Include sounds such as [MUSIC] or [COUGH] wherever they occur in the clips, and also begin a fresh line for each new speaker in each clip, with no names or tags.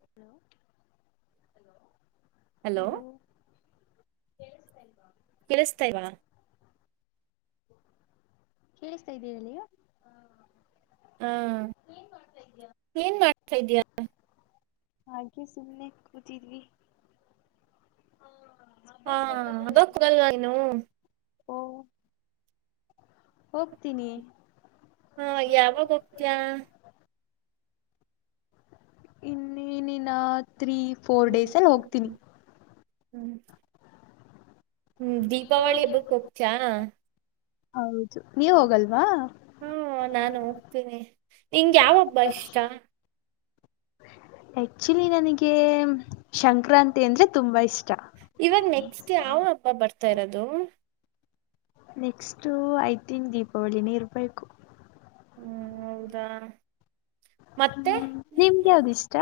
Hello [INAUDIBLE] hello ಕೇಳಸ್ತಾಾ
ಕೇಳುಸ್ತಿಲ್ಲ
ಕೇಳ್ತಾ ಇದ್ದೀರಿ ನೀವು
ಹಾ ಏನ್ ಮಾಡ ಇಡುತ್ತಿದ್ದೀಯ
ಹಾಗೆ ಸುಮ್ನೆ ಕೂತಿದ್ವಿ
ಹಾ ಅದಕ್ಕಗಲ್ವಾ ಇನು
ಓ ಹೋಗ ತಿನಿ
ಹಾ ಯಾವಾಗ ಹೋಗ್ತೀಯಾ
ಇನ್ನಿನ ತ್ರೀ ಫೋರ್ ಡೇಸ್ ಅಲ್ಲಿ ಹೋಗ್ತೀನಿ
ಹ್ಮ ಹ್ಮ್ ದೀಪಾವಳಿ ಹಬ್ಬಕ್ ಹ
ಹೌದು ನೀವು ಹೋಗಲ್ವಾ
ಹಾ ನಾನು ಹೋಗ್ತೀನಿ ನಿಂಗ ಯಾವ ಹಬ್ಬ ಇಷ್ಟ
ಆಕ್ಚುಲಿ ನನಗೆ ಸಂಕ್ರಾಂತಿ ಅಂದ್ರೆ ತುಂಬಾ ಇಷ್ಟ
ಇವಾಗ ನೆಕ್ಸ್ಟ್ ಡೇ ಅವ ಹಬ್ಬ ಬರ್ತವಿ ಬರ್ತಾ ಇರೋದು
ನೆಕ್ಸ್ಟು ಐ ತಿಂಗ ದೀಪಾವಳಿನ ಇರ್ಬೇಕು
ಹ್ಮ್ ಹೌದಾ ಮತ್ತೆ
ನಿಮ್ಗೆ ಯಾವ್ದಿಷ್ಟ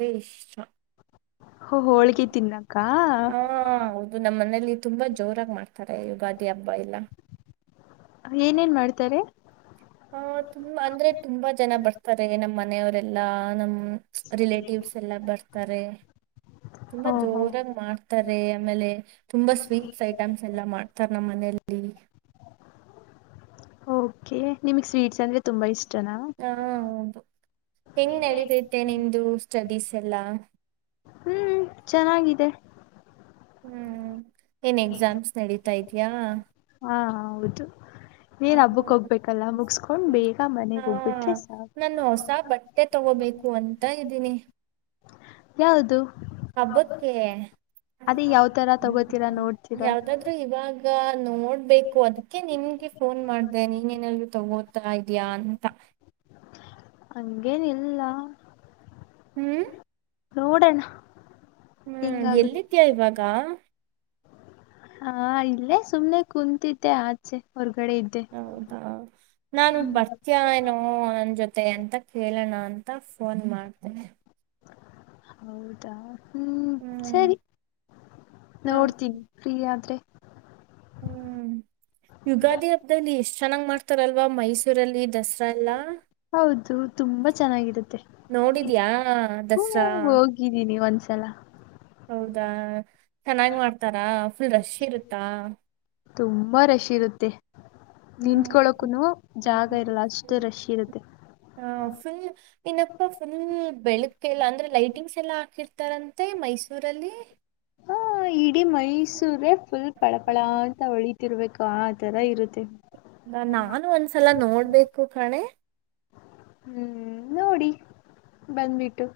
ದೇಶ
ಹೋಳ್ಗೆ ತಿನ್ನಕ್ಕ
ಹಾ ಹೌದು ನಮ್ಮ ಮನೇಲಿ ತುಂಬಾ ಜೋರಾಗಿ ಮಾಡ್ತಾರೆ ಯುಗಾದಿ ಹಬ್ಬ ಇಲ್ಲ
ಏನೇನ್ ಮಾಡ್ತಾರೆ
ಹ ತುಂಬಾ ಅಂದ್ರೆ ತುಂಬಾ ಜನ ಬರ್ತಾರೆ ನಮ್ಮ್ ಮನೆಯವರೆ ಲಾನಂ ರಿಲೇಟಿವ್ಸ್ ಎಲ್ಲ ಬರ್ತಾರೆ ತುಂಬಾ
ಓ ಹೋ
ಜೋರಾಗಿ ಮಾಡ್ತಾರೆ ಆಮೇಲೆ ತುಂಬಾ ಸ್ವೀಟ್ಸ್ ಐಟಮ್ಸ್ ಎಲ್ಲ ಮಾಡ್ತಾರೆ ನಮ್ಮ್ ಮನೆಯಲ್ಲಿ
ಓಕೆ ನಿಮ್ಗ್ ಸ್ವೀಟ್ಸ್ ಅಂದ್ರೆ ತುಂಬಾ ಇಷ್ಟ
ಹಾ ಹೌದು ಹೆಂಗ್ ನಡತಿದ್ದೆ ನಿಮ್ದು ಸ್ಟಡೀಸ್ ಎಲ್ಲ
ಹ್ಮ್ ಚೆನ್ನಾಗಿದೆ
ಹ್ಮ್ ಏನ್ ಎಕ್ಸಾಮ್ಸ್ ನಡೀತಾ ಇದ ಯಾ
ಹಾ ಹೌದು ನೀನ್ ಹಬ್ಬಕ್ ಹೋಗ್ಬೇಕಲ್ಲ ಮುಗಸ್ಕೊಂಡ್ ಬೇಗ
ಹಾ
ಮನೆಗ್ ಹೋಗ್ಬಿಟ್ರೆ ಸಾಕ
ನಾನು ಹೊಸ ಬಟ್ಟೆ ತಗೋಬೇಕು ಅಂತ ಇದ್ದೀನಿ
ಯಾವದು
ಹಬ್ಬಕ್ಕೆ
ಅದೇ ಯಾವತರ ತಗೋತೀರಾ ನೋಡ್ತೀರಾ
ಯಾವ್ದಾದ್ರು ಇವಾಗ ನೋಡ್ಬೇಕು ಅದಕ್ಕೆ ನಿನ್ಗೆ ಫೋನ್ ಮಾಡ್ದೆ ನೀನೇನಾದರು ತಗೋದು ತೊಗೊತ ಇದಿಯಾ ಅಂತ
ಹಂಗೇನಿಲ್ಲ.
ಹ್ಮ್
ನೋಡೋಣ
ಹ್ಮ್
ಹೆಂಗಾಗುತ್ತೆ
ಎಲ್ಲಿದ್ಯಾ ಇವಾಗ?
ಹಾ ಇಲ್ಲೇ ಸುಮ್ನೆ ಕುಂತಿದ್ದೆ ಆಚೆ ಹೊರ್ಗ
ಹೌದಾ ನಾನು ಬರ್ತೀಯಾ ಏನೋ ನನ್ನ ಜೊತೆ ಅಂತ ಕೇಳ ಕೇಳೋಣ ಅಂತ ಫೋನ್ ಮಾಡ್ದೆ
ಹೌದಾ. ಹ್ಮ್ ಸರಿ,
ಹಾ
ನೋಡ್ತೀನಿ ಫ್ರೀ ಆದ್ರೆ
ಹ್ಮ್ ಯುಗಾದಿ ಹಬ್ಬದಲ್ಲಿ ಎಷ್ಟ್ ಚೆನ್ನಾಗ್ ಮಾಡ್ತಾರಲ್ವಾ ಮೈಸೂರಲ್ಲಿ ದಸರಾ ಎಲ್ಲ
ಅಲ್ಲಾ, ಹೌದು ತುಂಬಾ ಚೆನ್ನಾಗಿರುತ್ತೆ.
ನೋಡಿದ್ಯಾ
ನೋಡಿದಿಯಾ?
ದಸರಾ
ಹ್ಮ ಹೋಗಿದ್ದೀನಿ ಒಂದ್ ಸಲಾ
ಹೌದಾ. ಚೆನ್ನಾಗ ಮಾಡ್ತಾರಾ, ಫುಲ್ ರಶ್ ಇರತ್ತಾ?
ತುಂಬಾ ರಶ್ ಇರುತ್ತೆ. ನಿಂತ್ಕೊಳೋಕೂನು ಜಾಗ ಇರಲ್ಲ ಅಷ್ಟ ರಶ ಇರತ್ತೆ,
ಹಾ
ಹಮ್
ಬೆಳಗ್ಗೆ ಎಲ್ಲ ಅಂದ್ರೆ ಲೈಟಿಂಗ್ಸ್ ಎಲ್ಲಾ ಹಾಕಿರ್ತಾರಂತೆ ಮೈಸೂರಲ್ಲಿ.
ಹಾ ಇಡೀ ಮೈಸೂರೇ ಫುಲ್ ಪಳಪಳ ಅಂತ ಹೊಳತಿರ್ಬೇಕು ಆ ತರ ಇರುತ್ತೆ
ನಾನು ಒಂದ್ಸಲ ನೋಡ್ಬೇಕು ಕಣೆ.
ಹ್ಮ ನೋಡಿ ಬಂದ್ಬಿಟ್ಟು.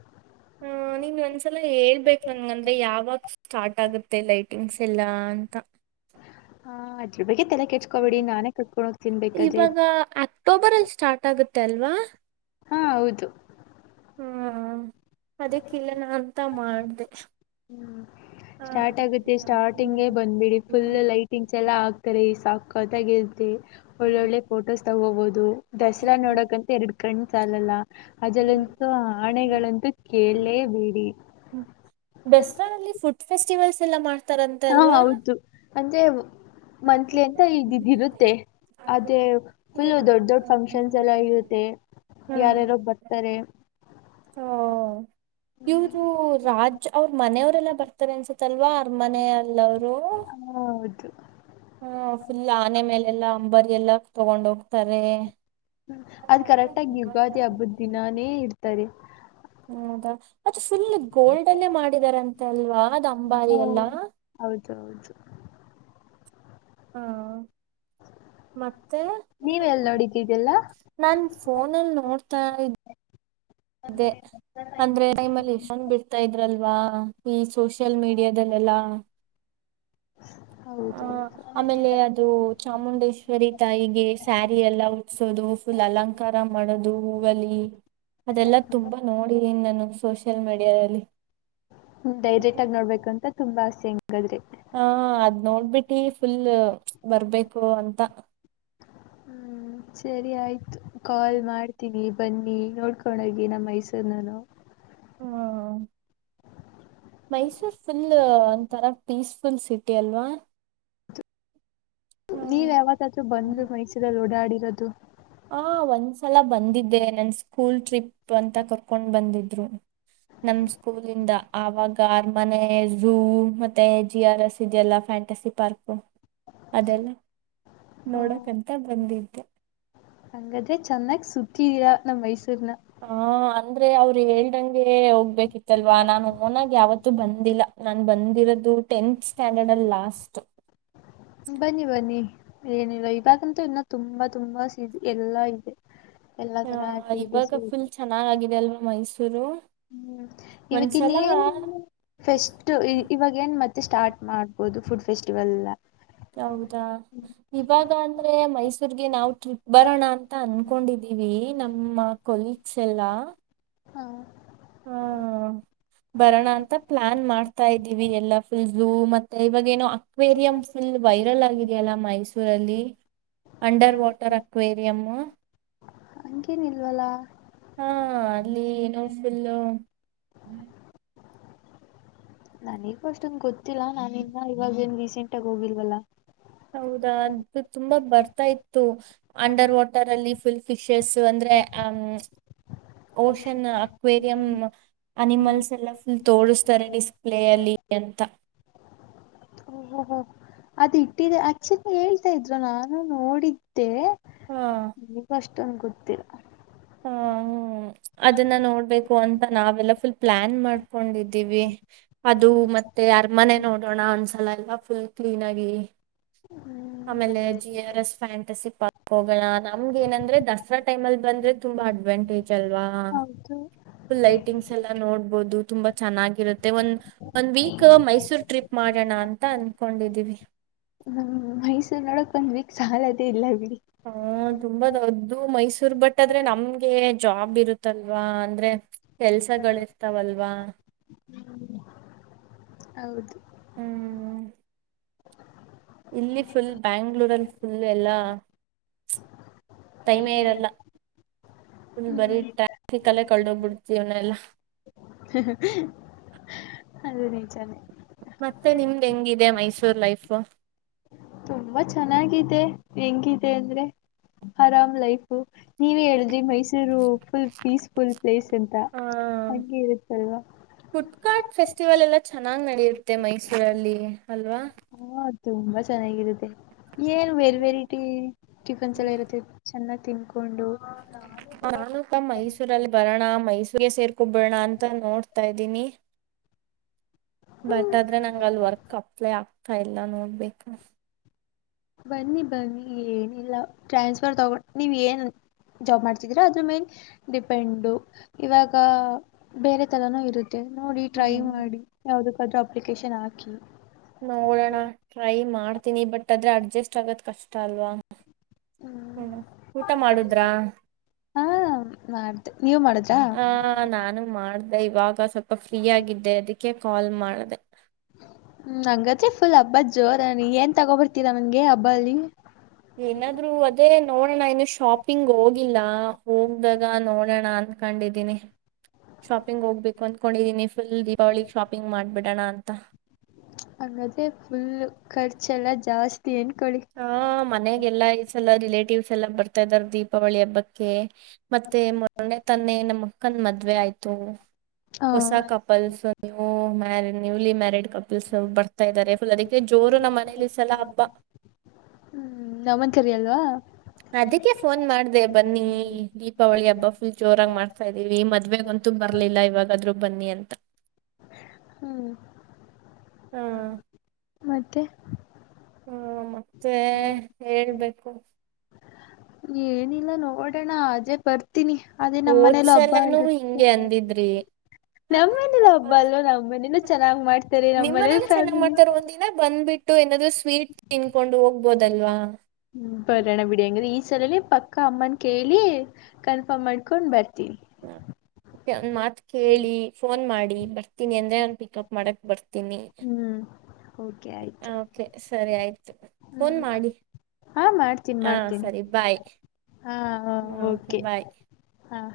ಹ ನಿನ್ ಒಂದ್ಸಲ ಹೇಳ್ಬೇಕು ನಂಗ ಅಂದ್ರೆ ಯಾವಾಗ ಸ್ಟಾರ್ಟ್ ಆಗುತ್ತೆ ಲೈಟಿಂಗ್ಸ್ ಎಲ್ಲಾ ಅಂತ
ಹ ಅದರ ಬಗ್ಗೆ ತಲೆ ಕೇ
ಇವಾಗ ಅಕ್ಟೋಬರ್ ಅಲ್ಲಿ ಸ್ಟಾರ್ಟ್ ಆಗತ್ತೆ ಆಗತ್ತೆ ಅಲ್ವಾ?
ಹಾ ಹೌದು
ಹ್ಮ ಅದೇ ಕೇಳೋಣ ಅಂತ ಮಾಡ್ದೆ
ಹ್ಮ್. ಸ್ಟಾರ್ಟ್ ಆಗುತ್ತೆ ಸ್ಟಾರ್ಟಿಂಗ್ಗೆ ಬಂದ್ಬಿಡಿ ಫುಲ್ ಲೈಟಿಂಗ್ಸ್ ಎಲ್ಲಾ ಹಾಕ್ತಾರೆ ಈ ಸಾಕ ಸಕ್ಕತ್ [UNINTELLIGIBLE] ಒಳ್ಳೊಳ್ಳೆ ಫೋಟೋಸ್ ತಗೋಬಹುದು ದಸರಾ ನೋಡಕಂತು ಎರಡು ಕಣ್ಣ ಸಾಲಲ್ಲ ಅದಲ್ಲಂತೂ ಆಣೆಗಳಂತೂ ಕೇಳಲೇಬೇಡಿ.
ದಸರಾದಲ್ಲಿ ಫುಡ್ ಫೆಸ್ಟಿವಲ್ಸ್ ಎಲ್ಲ ಮಾಡ
ಹಾ ಹೌದು ಅಂದ್ರೆ ಮಂತ್ಲಿ ಅಂತ [UNINTELLIGIBLE] ಇರುತ್ತೆ ಅದೇ ಫುಲ್ ದೊಡ್ಡ ದೊಡ್ಡ ಫಂಕ್ಷನ್ಸ್ ಎಲ್ಲ ಇರುತ್ತೆ ಯಾರ್ಯಾರೋ ಬರ್ತಾರೆ.
ಹ ಇವರು ರಾಜ್ ಅವ್ರ ಮನೆಯವರೆಲ್ಲ ಬರ್ತಾರೆ ಅನ್ಸುತ್ತ. ಅಲ್ವಾ ಅರಮನ ಅಲ್ಲ ಅವರು
ಹಾ, ಹೌದು
ಹ ಫುಲ್ ಆನೆ ಮೇಲೆಲ್ಲಾ ಅಂಬರಿ ಎಲ್ಲ. ತಗೊಂಡ ಹೋಗ್ತಾರೆ.
ಹ್ಮ ಅದ್ ಕರೆಕ್ಟಾಗಿ ಯುಗಾದಿ ಹಬ್ಬದ ದಿನಾನೇ ಇರ್ತಾರೆ.
ಹೌದಾ ಮತ್ತೆ ಫುಲ್ ಗೋಲ್ಡನ್ನೇ ಮಾಡಿದಾರಂತೆ ಅಲ್ವಾ ಅದು ಅಂಬಾರಿ
ಹ್ಮ
ಎಲ್ಲಾ.
ಹೌದೌದು
ಹಾ ಮತ್ತೆ
ನೀವೆಲ್ಲಿ ನೋಡಿದ್ದಿದೆಲ್ಲ
ನಾನ್ ಫೋನಲ್ಲಿ ನೋಡ್ತಾ ಇದೆ ಅಂದ್ರೆ ಟೈಮಲ್ಲಿ ಎಷ್ಟನ್ ಬಿಡ್ತಾ ಇದ್ರಲ್ವಾ ಈ ಸೋಷಿಯಲ್ ಮೀಡಿಯಾದಲ್ಲೆಲ್ಲ. ಹ
ಹೌದೌದು
ಆಮೇಲೆ ಅದು ಚಾಮುಂಡೇಶ್ವರಿ ತಾಯಿಗೆ ಸ್ಯಾರಿ ಎಲ್ಲ ಉಟ್ಸೋದು ಫುಲ್ ಅಲಂಕಾರ ಮಾಡೋದು ಹೂವಲ್ಲಿ ಅದೆಲ್ಲ ತುಂಬಾ ನೋಡಿದೀನಿ ನಾನು. ಸೋ
ಹ್ಮ್ ಡೈರೆಕ್ಟ್ ಆಗಿ ನೋಡ್ಬೇಕು ಅಂತ ತುಂಬಾ ಆಸ್. [UNINTELLIGIBLE]
ಹಾ ಅದ್ ನೋಡ್ಬಿಟ್ಟಿ ಫುಲ್ ಬರ್ಬೇಕು ಅಂತ.
ಹ್ಮ್ ಸರಿ ಆಯ್ತು. ಕಾಲ್ ಮಾಡ್ತೀನಿ. ಬನ್ನಿ ನೋಡ್ಕೊಂಡ ಹೋಗಿ ನಮ್ಮ್ ಮೈಸೂರ್ನನು.
ಹ್ಮ್ ಮೈಸೂರ್ ಫುಲ್ ಒಥರ ಪೀಸ್. ಫುಲ್ ಸಿಟಿ ಅಲ್ವಾ
ನೀವು ಯಾವತ್ತಾದರೂ ಬಂದ್ರರೂ ಮೈಸೂರಲ್ಲಿ ಓಡಾಡಿರೋದು.
ಹಾ ಒಂದ್ಸಲ ಬಂದಿದ್ದೆ ನನ್ಸ್. ಸ್ಕೂಲ್ ಟ್ರಿಪ್ ಅಂತ ಕರ್ಕೊಂಡು ಬಂದಿದ್ರು. ನಮ ಸ್ಕೂಲಿಂದ ಆವಾಗ ಅರಮನೆ ಝೂ ಮತ್ತೆ ಜಿ ಆರ್ ಎಸ್ ಇದೆಯಲ್ಲ ಫ್ಯಾಂಟಸಿ ಪಾರ್ಕ್. ಅದೆಲ್ಲ
ಹ
ನೋಡಕಂತ ಬಂದಿದ್ದೆ.
ಹಂಗಾದ್ರೆ ಚೆನ್ನಾಗ್ ಸುತ್ತಿದೀರಾ ನಮ್ ಮೈಸೂರು.
ಹ ಅಂದ್ರೆ ಅವ್ರು ಹೇಳ್ದಂಗೆ ಹೋಗ್ಬೇಕಿತ್ತಲ್ವಾ ನಾನು ಓನಾಗಿ ಯಾವತ್ತುೂ ಬಂದಿಲ್ಲ ನಾ ಬಂದಿರೋದ. [INAUDIBLE] ಟೆಂತ್ ಸ್ಟ್ಯಾಂಡರ್ಡ್ ಅಲ್ಲಿ ಲಾಸ್ಟು.
ಬನ್ನಿ ಬನ್ನಿ ಏನಿಲ್ಲ ಇವಾಗಂತೂ ಇನ್ನು ತುಂಬಾ ತುಂಬಾ ಸಿ ಎಲ್ಲಾ ಇದೆ. ಎಲ್ಲಾ ತರ
ಹ
ಆಕ್ಟಿವಿಟೀಸು
ಇವಾಗ
ಇದೆ
ಫುಲ್ ಚೆನ್ನಾಗಾಗಿದೆ ಅಲ್ವಾ ಮೈಸೂರು
ಇವಗ್
ಒಂದ್ಸಲ
ಇನ್ನೆನ್ ಫೆಸ್ಟ್ ಇವಾಗೆನ್ ಮತ್ತೆ ಸ್ಟಾರ್ಟ್ ಮಾಡ್ಬೋದು ಫುಡ್ ಫೆಸ್ಟಿವಲ್
ಹೌದಾ ಇವಾಗ ಅಂದ್ರೆ ಮೈಸೂರ್ಗೆ ನಾವ್ ಟ್ರಿಪ್ ಬರೋಣ ಅಂತ ಅನ್ಕೊಂಡಿದೀವಿ ನಮ್ಮ ಕೊಲೀಗ್ಸ್ ಎಲ್ಲಾ
ಹ
ಹಾ ಬರೋಣ ಅಂತ ಪ್ಲಾನ್ ಮಾಡ್ತಾ ಇದೀವಿ ಎಲ್ಲ ಫುಲ್ ಜೂ ಮತ್ತೆ ಇವಾಗೆನೋ ಅಕ್ವೇರಿಯಂ ಫುಲ್ ವೈರಲ್ ಆಗಿದೆಯಲ್ಲ ಮೈಸೂರಲ್ಲಿ ಅಂಡರ್ ವಾಟರ್ ಅಕ್ವೇರಿಯಂ.
ಹಂಗೇನಿಲ್ವಲ್ಲ
ಹಾ ಅಲ್ಲಿ ಏನೋ ಫುಲ್ಲು
ಈಗ ಅಷ್ಟೊಂದ ಗೊತ್ತಿಲ್ಲಾ ನಾನ ಇನ್ನ ಇವಾಗ ಏನ್ ರೀಸೆಂಟ್ ಆಗ ಹೋಗಿಲ್ವಲ್ಲ
ಹೌದಾ ಅದು ತುಂಬಾ ಬರ್ತಾ ಇತ್ತು ಅಂಡರ್ ವಾಟರ್ ಅಲ್ಲಿ ಫುಲ್ ಫಿಶಸ್ ಅಂದ್ರೆ ಅ ಓಷನ್ ಅಕ್ವೇರಿಯಂ ಅನಿಮಲ್ಸ್ ಎಲ್ಲ ಫುಲ್ ತೋಸ್ತಾರೆ ಡಿಸ್ಪ್ಲೇ ಅಲ್ಲಿ ಅಂತ.
ಓಹೋ ಅದು ಇಟ್ಟಿದೆ ಆಕ್ಚುಲಿ ಹೇಳ್ತಾ ಇದ್ರು ನಾನು ನೋಡಿದ್ದೆ.
ಹಾ
ಈಗ ಅಷ್ಟೊಂದು ಗೊತ್ತಿಲ್ಲ
ಹ್ಮ ಅದನ್ನ ನೋಡ್ಬೇಕು ಅಂತ ನಾವೆಲ್ಲ ಫುಲ್ ಪ್ಲಾನ್ ಮಾಡ್ಕೊಂಡಿದ್ದೀವಿ ಅದು ಮತ್ತೆ ಅರಮನೆ ನೋಡೋಣ ಒಂದ್ಸಲ ಎಲ್ಲ ಫುಲ್ ಕ್ಲೀನ್ ಆಗಿ ಆಮೇಲೆ G R S fantasy park ಹೋಗೋಣ ನಮ್ಗೆ ಏನಂದ್ರೆ ದಸರಾ ಟೈಮ್ ಅಲ್ ಬಂದ್ರೆ ತುಂಬಾ ಅಡ್ವಾಂಟೇಜ್ ಅಲ್ವಾ
ಹೌದು
ಫುಲ್ ಲೈಟಿಂಗ್ಸ್ ಎಲ್ಲಾ ನೋಡ್ಬೋದು. ತುಂಬಾ ಚೆನ್ನಾಗಿರುತ್ತೆ ಒಂದ ಒಂದ್ ವೀಕ್ ಮೈಸೂರ್ ಟ್ರಿಪ್ ಮಾಡೋಣ ಅಂತ ಅನ್ಕೊಂಡಿದೀವಿ
ಮೈಸೂರು ನೋಡಕ್ ಒಂದ ವೀಕ್ ಸಾಲದೇ ಇಲ್ಲ ಬಿ
ಹಾ ತುಂಬಾ ದೊದ್ದು ಮೈಸೂರ್ ಬಟ್ ಆದ್ರೆ ನಮ್ಗೆ ಜಾಬ್ ಇರುತ್ತಲ್ವಾ ಅಂದ್ರೆ ಕೆಲ್ಸಗಳ ಇರ್ತಾವಲ್ವಾ
ಹೌದು
ಹ್ಮ್ ಇಲ್ಲಿ ಫುಲ್ ಬ್ಯಾಂಗ್ಳೂರಲ್ಲಿ ಫುಲ್ ಎಲ್ಲ ಟೈಮೇ ಇರಲ್ಲ ಫುಲ್ ಬರಿ
ಹ್ಮ್
ಟ್ರಾಫಿಕ್ ಅಲ್ಲೇ ಕಳೋಗ್ಬಿಡ್ತವ್ನ ಎಲ್ಲಾ
ಹ ಹ ಅದು ನಿಜಾನೆ
ಮತ್ತೆ ನಿಮ್ದ್ ಹೆಂಗಿದೆ ಮೈಸೂರ್ ಲೈಫು
ತುಂಬಾ ಚೆನ್ನಾಗಿದೆ ಹೆಂಗಿದೆ ಅಂದ್ರೆ ಆರಾಮ್ ಲೈಫ್ ನೀವೇ ಹೇಳಿದ್ರಿ ಮೈಸೂರು ಫುಲ್ ಪೀಸ್ಫುಲ್ ಪ್ಲೇಸ್ ಅಂತ
ಹಾ
ಹಂಗೆ ಇರುತ್ತಲ್ವಾ
ಕಾಟ್ ಫೆಸ್ಟಿವಲ್ ಎಲ್ಲ ಚೆನ್ನಾಗ್ ನಡೆಯುತ್ತೆ ಮೈಸೂರಲ್ಲಿ ಅಲ್ವಾ
ಹ ತುಂಬಾ ಚೆನ್ನಾಗಿರುತ್ತೆ. ಏನ್ ವೇರ್ ವೆರೈಟಿ ಟಿಫನ್ಸ್ ಎಲ್ಲ ಇರುತ್ತೆ ಅನ್ನ ತಿಂದ್ಕೊಂಡು
ಅಪ್ಪ ಮೈಸೂರಲ್ಲಿ ಬರೋಣ ಮೈಸೂರ್ಗೆ ಸೇರ್ಕೊಬಿಡಣ ಅಂತ ನೋಡ್ತಾ ಇದ್ದೀನಿ ಬಟ್ ಆದ್ರೆ ನಂಗ್ ಅಲ್ ವರ್ಕ್ ಅಪ್ಲೆ ಆಗ್ ಹ ಎಲ್ಲ ನೋಡ್ಬೇಕ
ಬನ್ನಿ ಬನ್ನಿ ಏನಿಲ್ಲ ಟ್ರಾನ್ಸ್ಫರ್ ತಗೊಂಡು ನೀವು ಏನು ಜಾಬ್ ಮಾಡ್ತಿದ್ದೀರ ಅದ್ರ ಮೇನ್ ಡಿಪೆಂಡು ಇವಾಗ ಬೇರೆ ಥರನೂ ಇರುತ್ತೆ ನೋಡಿ ಟ್ರೈ
ಹ್ಮ್
ಮಾಡಿ ಯಾವುದಕ್ಕಾದ್ರೂ ಅಪ್ಲಿಕೇಶನ್ ಹಾಕಿ.
ನೋಡೋಣ ಟ್ರೈ ಮಾಡ್ತೀನಿ ಬಟ್ ಆದ್ರೆ ಅಡ್ಜಸ್ಟ್ ಆಗೋದು ಕಷ್ಟ ಅಲ್ವಾ ಹ ಊಟ ಮಾಡುದ್ರ
ಹಾ ಮಾಡ್ದೆ ನೀವ್ ಮಾಡಿದ್ರಾ
ಆ ನಾನು ಮಾಡ್ದೆ ಇವಾಗ ಬ ಸ ಫ್ರೀ ಆಗಿದ್ದೆ ಅದಕ್ಕೆ ಕಾಲ್ ಮಾಢ್ದೆ
ನಂಗ ಚಫುಲ್ ಅಬ್ಬಾಜಿ [INAUDIBLE] ಜೋರ ಏನ್ ತಗೊಬರ್ತೀರಾ ನಂಗೆ ಹಬ್ಬ ಅಲ್ಲಿಿ
ಏನಾದ್ರು ಅದೇ ನೋಡೋಣ ಇನ್ನು ಶಾಪಿಂಗ್ ಹೋಗಿಲ್ಲ ಹೋಗ್ದಾಗ ನೋಡೋಣ ಅಂತ ಕಂಡಿದ್ದೀನಿ ಶಾಪಿಂಗ್ ಹೋಗ್ಬೇಕು ಅಂದಕೊಂಡಿದೀನಿ ಫುಲ್ ದೀಪಾವಳಿಗೆ ಶಾಪಿಂಗ್ ಮಾಡ್ಬಿಡೋಣ ಅಂತ
ಹಂಗಾದ್ರೆ ಫುಲ್ ಖರ್ಚೆಲ್ಲಾ ಜಾಸ್ತಿ ಅನ್ಕೊಳ್ಳಿ
ಹಾ ಮನೆಗೆಲ್ಲಾ ಈ ಸಲ ರಿಲೇಟ್ ಟಿವ್ಸ್ ಎಲ್ಲ ಬರ್ತಾ ಇದ್ದಾರೆ ದೀಪಾವಳಿ ಹಬ್ಬಕ್ಕೆ ಮತ್ತೆ ಮೊರನೇ ತಾನೆ ನಮ್ಮ ಅಕ್ಕನ್ ಮದ್ವೆ ಆಯ್ತು
ಹ
ಹೊಸ ಕಪಲ್ಸ್ ನ್ಯೂಲಿ ಮ್ಯಾರಿೀಡ್ ಕಪಲ್ಸ್ ಬರ್ತಾ ಇದಾರೆ ಫುಲ್ ಅದಕ್ಕೆ ಜೋರು ನಮ್ಮ ಮನೇಲಿ ಈ ಸಲಾ ಹಬ್ಬ
ಹ್ಮ್ ನಮನ್ ಕರಿಯಲ್ವ [UNINTELLIGIBLE] ಹ
ಅದಕ್ಕೆ ಫೋನ್ ಮಾಢ್ದೆ ಬನ್ನಿ ದೀಪಾವಳಿ ಹಬ್ಬ ಫುಲ್ ಜೋರಾಗಿ ಮಾಡ್ತಾ ಇದೀವಿ ಮದ್ವೆಗೆ ಅಂತೂ ಬರ್ಲಿಲ್ಲ ಇವಾಗಾದ್ರೂ ಬನ್ನಿ ಅಂತ
ಹ್ಮ್
ಹಾ
ಮತ್ತೆ
ಹ್ಮ ಮತ್ತೆ ಹೇಳ್ಬೇಕು
ಏನಿಲ್ಲ ನೋಡೋಣ ಆದ್ರೆ ಬರ್ [INAUDIBLE] ಬರ್ತೀನಿ ಅದೇ ನಮ್ಮ್ ಮನೇಲಿ ಹಬ್ಬ
ಹೋದ್ಸಲನೂ
ಇರುತ್ತೆ
ಹಿಂಗೆ ಅಂದಿದ್ರಿ.
ನಮ್ಮ್ ಮನೇಲಿ ಹಬ್ಬ ಅಲ್ವ ನಮ್ಮ್ ಮನೇನು ಚೆನ್ನಾಗ್ ಮಾಡ್ತಾರೆ ನಮ್ಮ್ ಮನೇಲಿ
ನಿಮ್ಮನೇಲಿ ಚೆನ್ನಾಗ್
ಫ್ಯಾಮಲಿ
ಮಾಡ್ತಾರೆ ಒಂದಿನ ಬಂದ್ಬಿಟ್ಟು ಏನಾದ್ರು ಸ್ವೀಟ್ ತಿನ್ಕೊಂಡು ಹೋಗ್ಬೋದಲ್ವಾ
ಬರೋಣ ಬಿಡಿ ಅಂಗ್ರೆ ಈ ಸಲ ಪ ಪಕ್ಕ ಅಮ್ಮನ ಕೇಳಿ ಕನ್ಫರ್ಮ್ ಮಾಡ್ಕೊಂಡು ಬರ್ತಿ [UNINTELLIGIBLE]
[UNINTELLIGIBLE] ಕೇಳಿ ಫೋನ್ ಮಾಡಿ ನೀನ್ ಬರ್ತೀನಿ ಅಂದ್ರೆ ನಾನ್ ಪಿಕಪ್ ಮಾಡಕ್ ಬರ್ತೀನಿ.
ಹ್ಮ್ ಓಕೆ ಆಯ್ತು
ಓ ಕೆ ಸರಿ ಆಯ್
ಹ್ಮ್ ಹಾಂ ಮಾಡ್ತೀನ್
ಹಾ
ಮಾಡ್ತೀನಿ
ಸರಿ ಬಾಯ್.
ಹಾಂ
ಹ್ಮ್,
ಓಕೆ ಹಾಂ